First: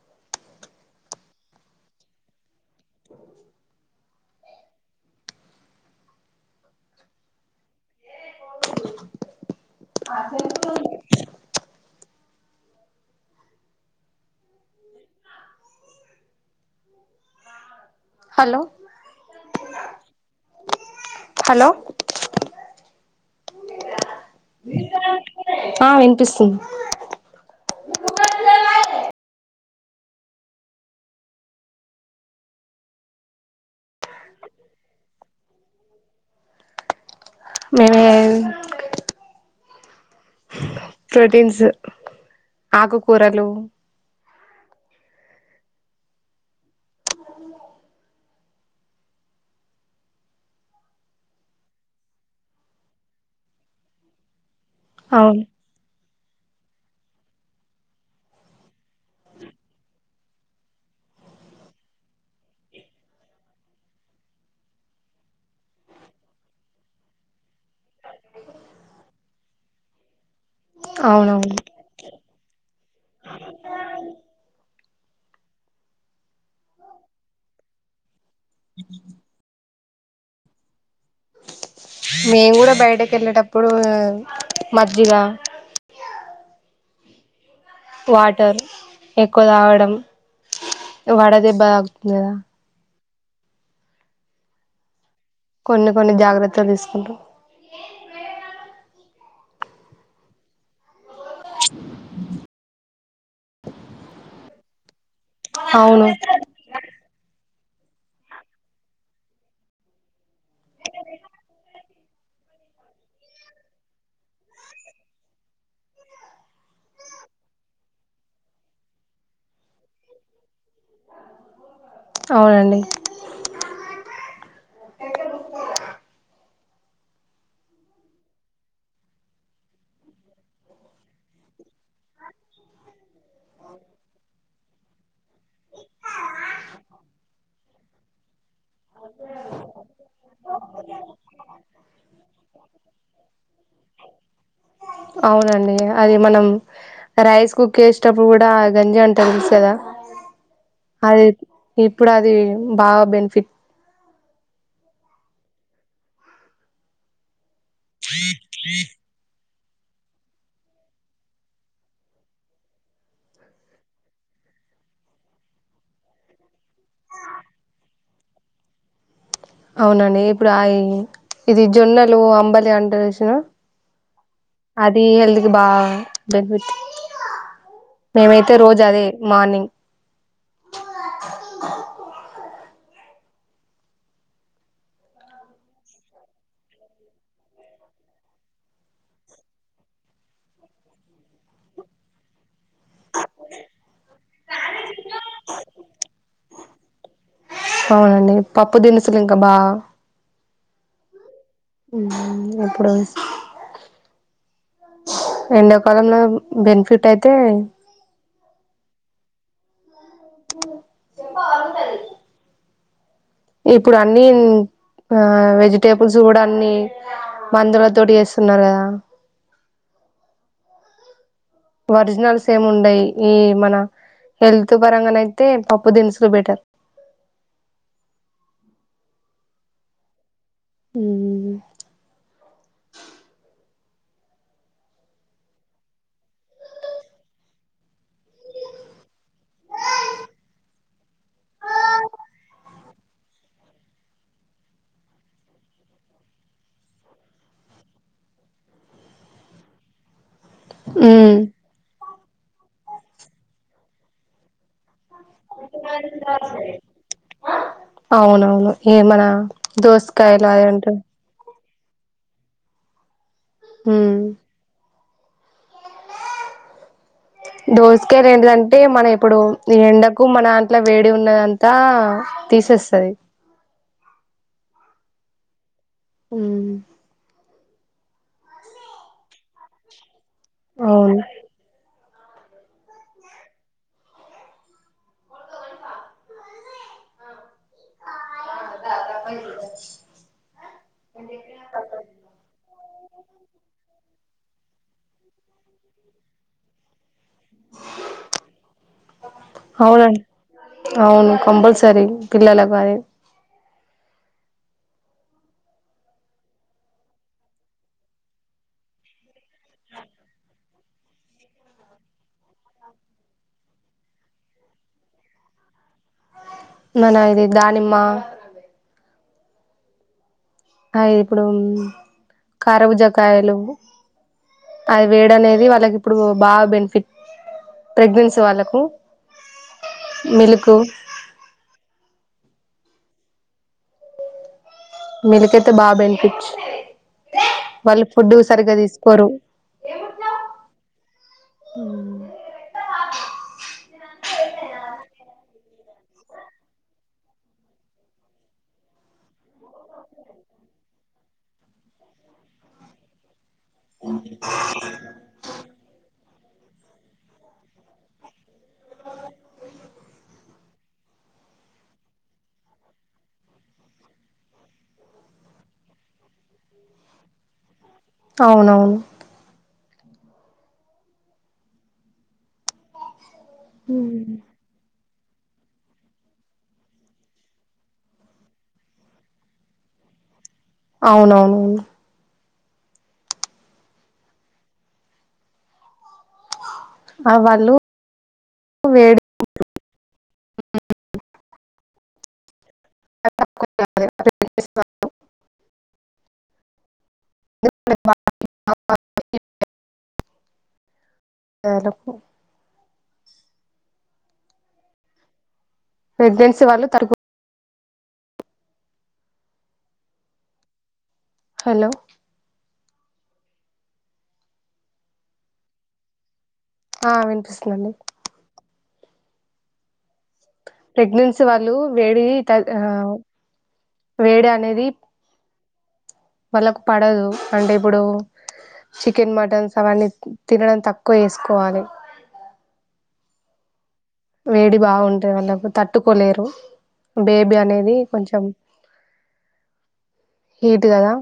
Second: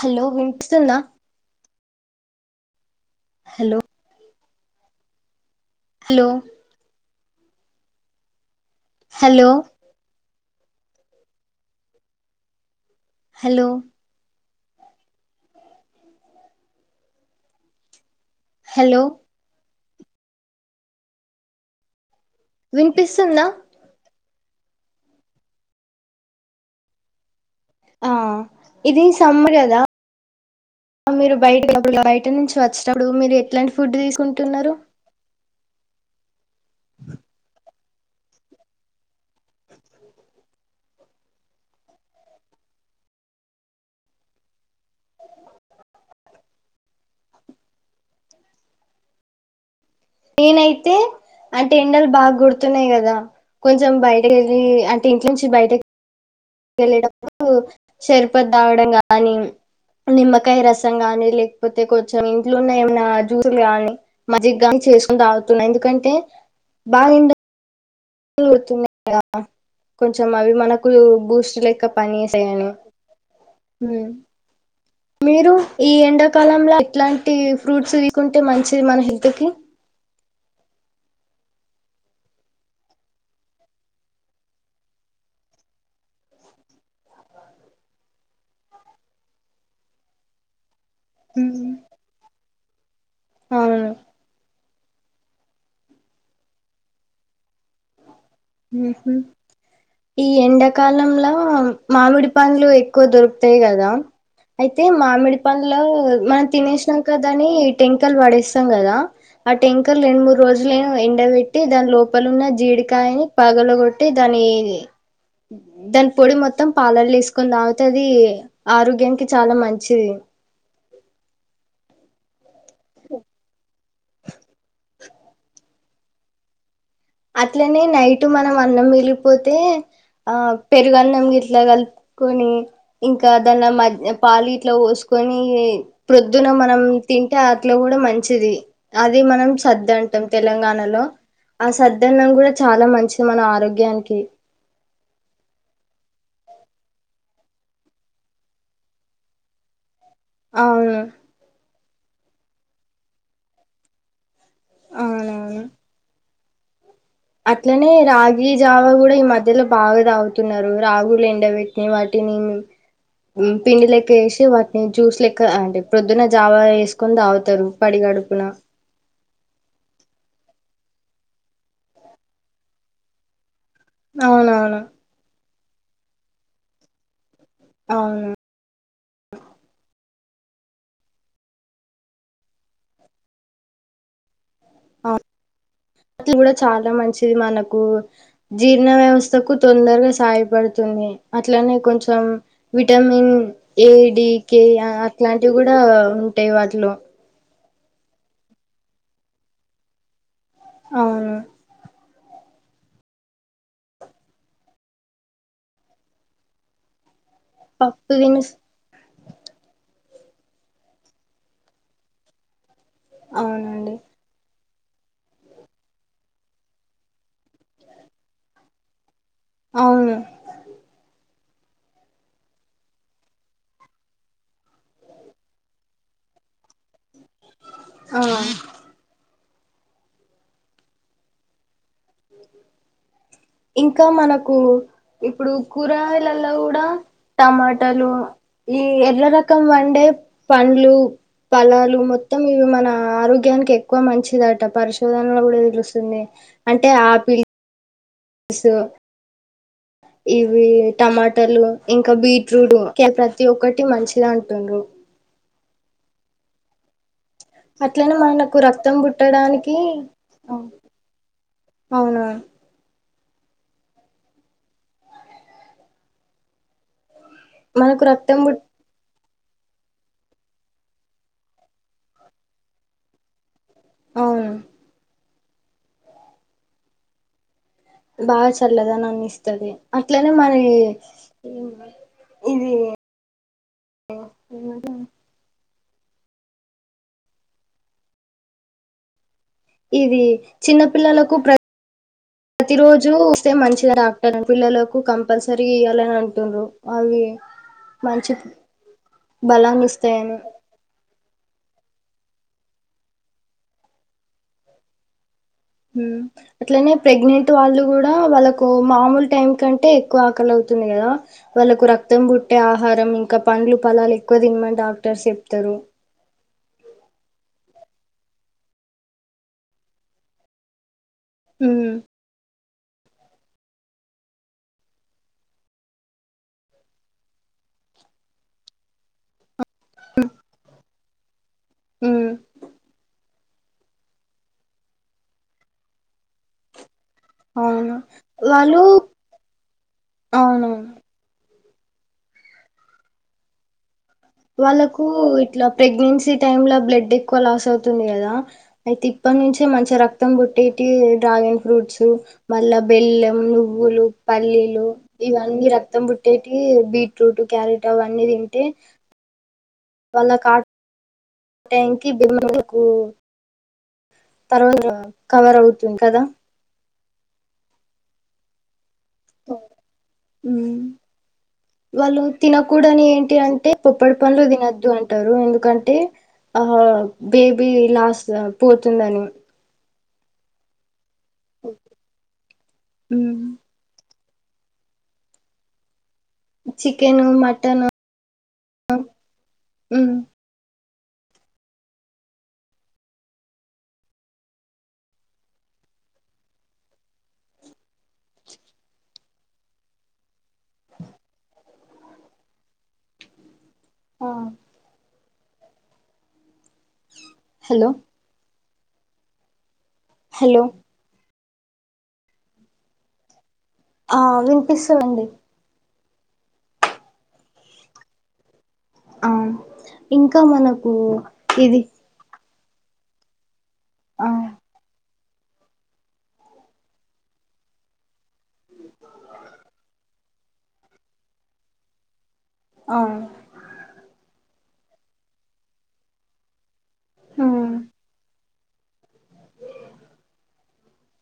Hello వినిపిస్తుంద. Hello. Hello. Hello. అదే. Hello. Hello. Hello. వినిపిస్తుందా. ఆహ్ వినిపిస్తుంది. ఆహ్ ఇది సమ్మర్ కదా. మీరు బయటకు వెళ్లినప్పుడు లేదా బయట నుంచి వచ్చినప్పుడు మీరు ఎట్లాంటి ఫుడ్ తీసుకుంటున్నారు. మేమేవ్ ప్రోటీన్స్ ఆకుకూరలు నేనైతే అంటే ఎండలు బాగా గొడుతున్నాయి కదా కొంచెం బయట రి అంటే ఇంట్లో అవును నుంచి బయట కెళ్ళేటప్పుడు షర్బత్ తాగడం గాని నిమ్మకాయ రసం గాని లేకపోతే కొంచెం ఇంట్లోన్న ఏమనా జ్యూస్లు గానీ మజ్జిగ గాని చేస్కొని తాగుతున్న ఎందుకంటే బాగా తున్నా గా కొంచం అవి మనకు అవునవును బూస్ట్ లెక్క పని చగాని మీరు ఈ ఎండాకాలంలో ఎట్లాంటి ఫ్రూట్స్ వీకుంటే మంచిది మన హెల్త్ కి మేము కూడా బయటికి వెళ్ళేటప్పుడు మజ్జిగా వాటర్ ఎక్కువ తాగడం వడ దెబ్బ తాకుతుంది కదా అవును కొన్ని కొన్ని జాగ్రత్తలు తీసుకుంటాం ఈ ఎండకాలంలో మామిడి పండ్లు ఎక్కువ దొరుకుతాయి కదా అయితే మామిడి పండ్ల అవును మనం తినేసినంక దాని టెంకలు పడేస్తాం కదా ఆ ట్యాంకలు రెండు మూడు రోజులు ఎండబెట్టి దాని లోపలున్న జీడికాయని పగలు కొట్టి దానీ దాని పొడి మొత్తం పాలల్లో వేసుకొని తాగితే అది ఆరోగ్యానికి చాలా మంచిది అవునండి అట్లనే నైట్ మనం అన్నం మిగిలిపోతే ఆ పెరుగు అన్నం గిట్ల గల్ప్ కొని ఇంకా దాన మద్య పాలి ఇట్లా పోసుకొని ప్రొద్దున మనం తింటే అట్ల కూడా మంచిది అది మనం సర్ద్దంటాం తెలంగాణలో ఆ సద్దన్నం కూడా చాలా మంచి ది మన ఆరోగ్యానికి అవునండి అది మనం రైస్ కుక్ చేసేటప్పుడు కూడా గంజి అంటం చూశారా అవును ఇప్పుడు అది బాగా బెనిఫిట్ అవునవును అట్లనే రాగి జావా కూడా ఈ మధ్ పెద్దలు బాగా తాగుతున్నారు రాగులు ఎండబెట్టి వాటిని పిండి లెక్క వేసి వాటిని జ్యూస్ లెక్క అంటే ప్రొద్దున జావా వేసుకొని తాగుతారు పడిగా గడుపునా అవునండి ఇప్పుడు ఆ ఇ ఇది జొన్నలు అంబలి అంటారుసిన అవునవును అది హెల్త్కి బా బెనిఫిట్ అవును మేమైతే రోజు అదే మార్నింగ్ ఆ అది కూడా చాలా మంచిది మనకు జీర్ణ వ్యవస్థకు తొందరగా సహాయపడుతు తుంది అట్లనే కొంచం వి విటమిన్ ఏ డి కె ఆ అట్లాంటివి కూడా ఉంటాయి వాటిలో అవునండి పప్పు దినుసులు ఇంకా బా అవును ఊ ఎప్పుడు ఎండకాలంలో బెనిఫిట్ యిత్ పప్పు తినుస్ చెప్ప అంటది అవునండి ఇప్పుడు అన్నీ ఆ వెజిటేబుల్స్ కూడా అన్నిీ మందుల తోటి చేస్తున్నారు కదా అవును ఒరిజినల్స్ ఏమి ఉండయి ఈ మన హేళ్తు పరంగానయితే పప్పు దినుసులు బెటర్ ఆ మ్ అ ఇంకా మనకు ఇప్పుడు కూరగాయలల్ల కూడా టమాటాలు ఈ ఎర్ర రకం పండే పండ్లు ఫలాలు మొత్తం ఇవి మన ఆరోగ్యానికి ఎక్కువ మంచిదట పరిశోధనలో కూడా తెలుస్తుంది అంటే ఆపిల్ ల్స్ ఇవి ఉమ్ టమాటాలు ఇం ఇంకా బీట్రూట్ ప్రతి ఒక్కటి మంచిదంటుండ్రు అ అట్లనే మనకు అవునవును రక్తం ఏమనా పుట్టడానికి దోసకాయలు అదంటే అవునా హుమ్ మనకు రక్తం పుట్ దోసకయలేంటిదంటే మన ఎప్ ప్పుడు ఈ ఎండకు మనదంట్ల వేడిగ ఉన్నదంతా తీసేస్తది అవును మ్ బాగా చల్లదన్నిస్తది అట్లనే మరి అవును ఇది ద ప ఇది చిన్నపిల్లలకు ప్ర తి రోజు ఇస్తే మంచిది డాక్టర్ పిల్లలకు కంపల్సరీ ఇయ్యాలని అంటుంర్రు అవి మంచి బలాన్ని ఇస్తాయేమో కంపల్సీ పిల్లలకు అది మ్ అట్లనే ప్రెగ్నెంట్ వాళ్ళు కూడా వాళ్ళకు మామూలు టైం కంటే ఎక్కువ ఆకలవ్ తుంది కదా వాళ్ళలకు రక్తం పుట్టే ఆహారం ఇంకా పండ్లు పలాలు ఎక్కువ తినమని డాక్టర్స్ చెప్తారు మన ఇది దానిమ్మ అ ఇప్పుడు ఉమ్ కారుబుజకాయలు అది వేడి అనేది వాళ్ళకి ఇప్పుడు బాగా బెనిఫిట్ ప్రెగ్నెన్సీ వాళ్ళకు మిల్క్ మ్ మిల్క్ కైతే బాబెనిఫిట్ అవును వాళ్ళు ఫుడ్ సరిగ్గా వాళ్ళు తీసుకోరు అవునవును మ్ వాళ్ళకు ఇట్లా ప్రెగ్నెన్సీ టైమ్ ల బ్లడ్ ఎక్కువ లాస్ అవుతుంది కదా అయితే ఇప్పటి నుంచే మంచిగ రక్తం పుట్టి టీయు డ్రాగన్ ఫ్రూట్స్ మళ్ళా బెల్లం నువ్ వ్వులు, పల్లీలు ఇవన్ని రక్తం బుట్ టెటీవి బీట్రూటు, క్యారెట్ అవన్నీ తింటే, వాళ్లకా ట్యాంకి బికు తర్వాత కవర్ అవుతుంది కదా? అవునవును. మ్ వాళ్ళు తినకూడనీ టి అంటే పొప్పడి పండ్లు తినొద్దు అన్ అంటారు ఎందుకంటే, ఆ బేబీ లాస్ పోతుందని. అవునవునన్ మ్ చికెను ఆ వాళ్ళు మటను మ్ ఓయూ [unintelligible] [unintelligible] యాలకు ఆ ప్రెగ్నెన్సీ వాళ్ళు తరుకు హెలో హెలో హలో ఆ వినిపిస్తుందండి. ఆ వినిపిస్తుందండి. ఆ ఇంకా మనకు ఇది, తల్ ఆ ఆ వేడ అనేది, వాళ్ళకు పడదు. అంటే ఇప్పుడు, చికెన్, మటన్స్ అవన్నీ తినడం తక్కువ చేసుకోవాలి. అవును. వేడి బాగుంటది వాళ్ళకు తట్టుకోలేరు. ఉమ్ బేబీ అనేది కొంచెం హీట్ కదా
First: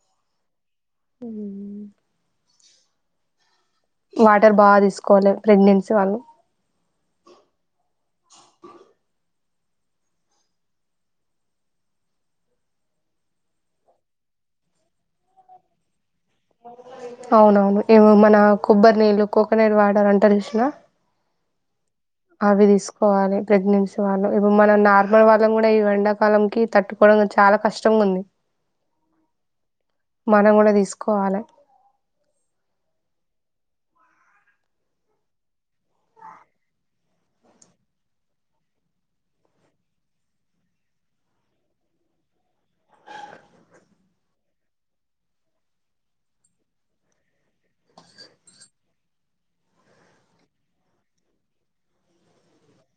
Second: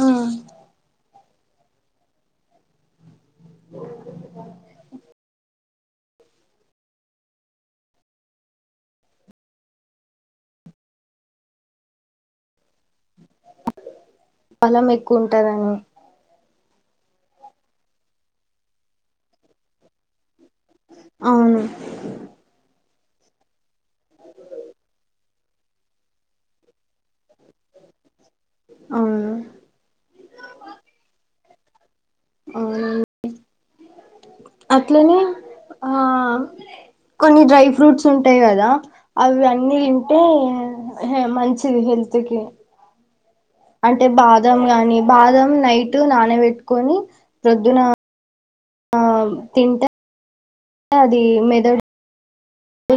ఆ మ్ వాటర్ బా తీసుకోవాలి ప్రెగ్నెన్సీ వాళ్ళు. బలం ఎక్కువ ఉంటదేమో, అవునవును. ఇవో మన కొబ్బరి నీళ్ళు కోకోనట్ వాటర్ అంటరు చూసినా? అవును. అవి తీసుకోవాలి ప్రెగ్నెన్సీ వాళ్ళు. ఇప్పుడు మనం నార్మల్ వాళ్ళం కూడ ఈ ఎండాకాలం కి తట్టు కోడం చాలా కష్టంగుంది. అవును మనం కూడ తీసుకోవాలే. అవున అట్లనే ఆ కొన్ని డ్రై ఫ్రూట్స్ ఉంటాయి కదా, అవి అన్నీ తింటే, హే మంచిది హె ల్త్ కి. అంటే బాదం గాని, బాదం నైట్ నానబెట్టుకొని ప్రొద్దున ఆ తింటే, అది మెదడు,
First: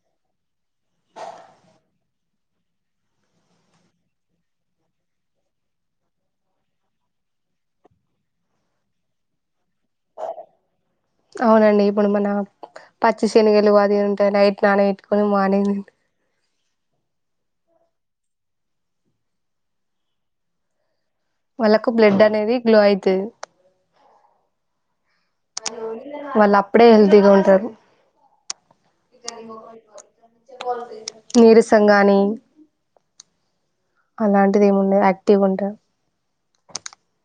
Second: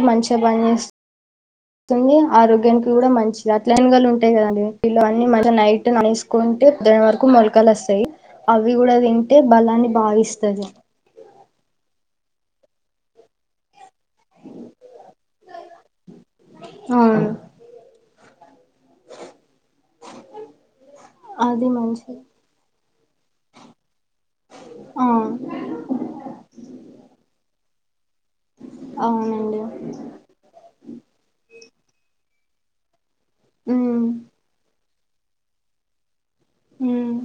మంచిగ పని చేస్ తుంది ఆరోగ్యానికి కూడా మంచిది అట్లనే శనగలు ఉంటాయి కదండి కిలో అన్ని మంచిగా నైట్ నానేసుకుంటే ఉదయం వరకు మొలకలొస్తయి అవి గూడా తింటే బలాన్ని బాగిస్తది అవునండి ఇప్పుడు మన పచ్చి శనగలు ఉంటాయ్ నైట్ నానబెట్టుకొని మార్నింగ్ దింటె అవును అది వాళ్ళకు మంచిది బ్లడ్ అనేది గ్లో అయితది ఆ వాళ్ళు అప్పుడే హెల్తీగా ఉంటరు. అవునండి నీరసంగానీ ఉమ్ అలాంటిది ఏముండదు యాక్టివ్ గుంటరు. ఉమ్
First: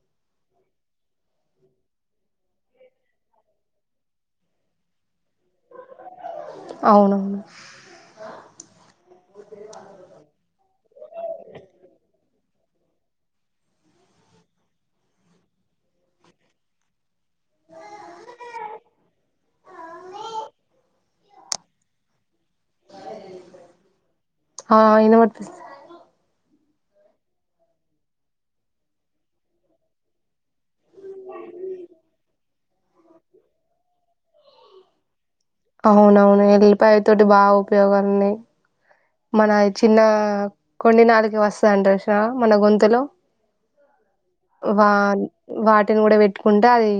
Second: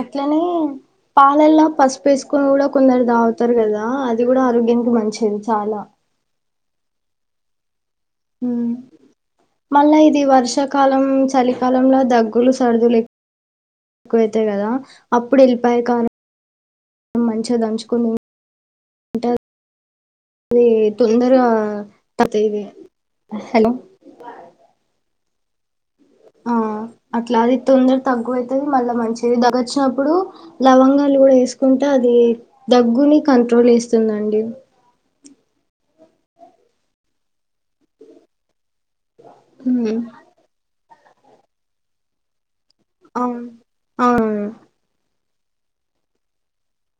అట్లనే పాలల్లా పసుపు ఏసుకొని కూడా కొందరు దాగుతారు గదా అది గూడా ఆరోగ్యానికి మంచిది చాలా అవునవును ఉమ్ మళ్ళా ఇది వర్షాకాలం చలికాలంల దగ్గులు సర్దులు ఎక్కువైతయ్ గదా అప్పుడు ఎళ్ళిపాయ కారం మంచిగా దంచుకొని తింటే ఇది తొందర తగ్గుత ఇవి హలో ఆ [unintelligible] ఆ అట్లా అది తొందర తగ్గువైతది మళ్ళా మంచిది దగ్గొచ్చినప్పుడు లవంగాలు గూడా వేసుకుంటే అది దగ్గుని కంట్రోల్ ఇస్తుందండి అవునవును ఎల్లిపాయ తోటి బాగా ఉపయోగాలు ఉన్నయ్ మన హ్మ్ చిన్న కొండి నాలుక వాస్తది అంటరు జూసినవా మన గొం తులో అవును అవును వా వాటిని గూడా పెట్టుకుంటే అది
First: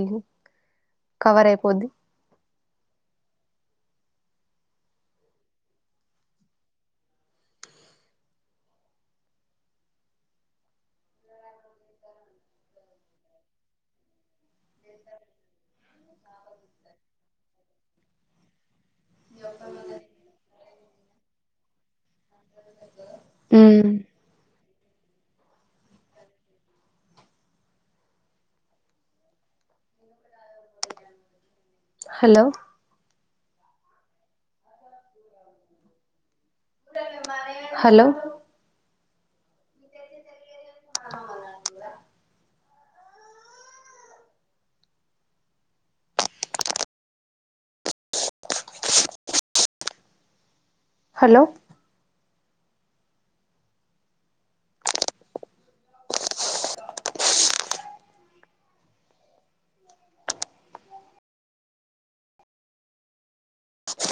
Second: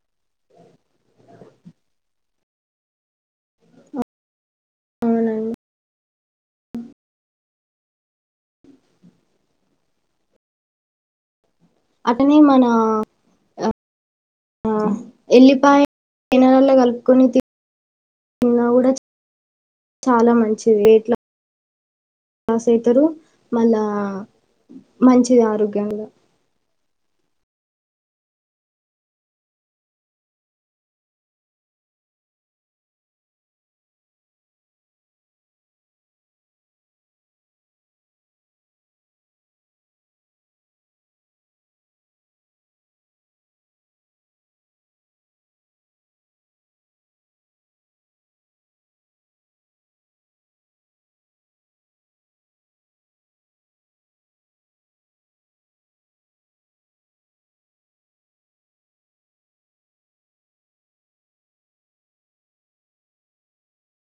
కవర్ అయిపోద్ది ఉమ్ అట్టనే మన ఆ ఎల్లిపాయ అన్నంలో కలుపుకొని తిన్నా గూడా చాలా మంచిది వెయిట్ లాస్ అయితరు మళ్ళా ఉమ్ మంచిది ఆరోగ్యం గూడా హలో హలో [unintelligible] హలో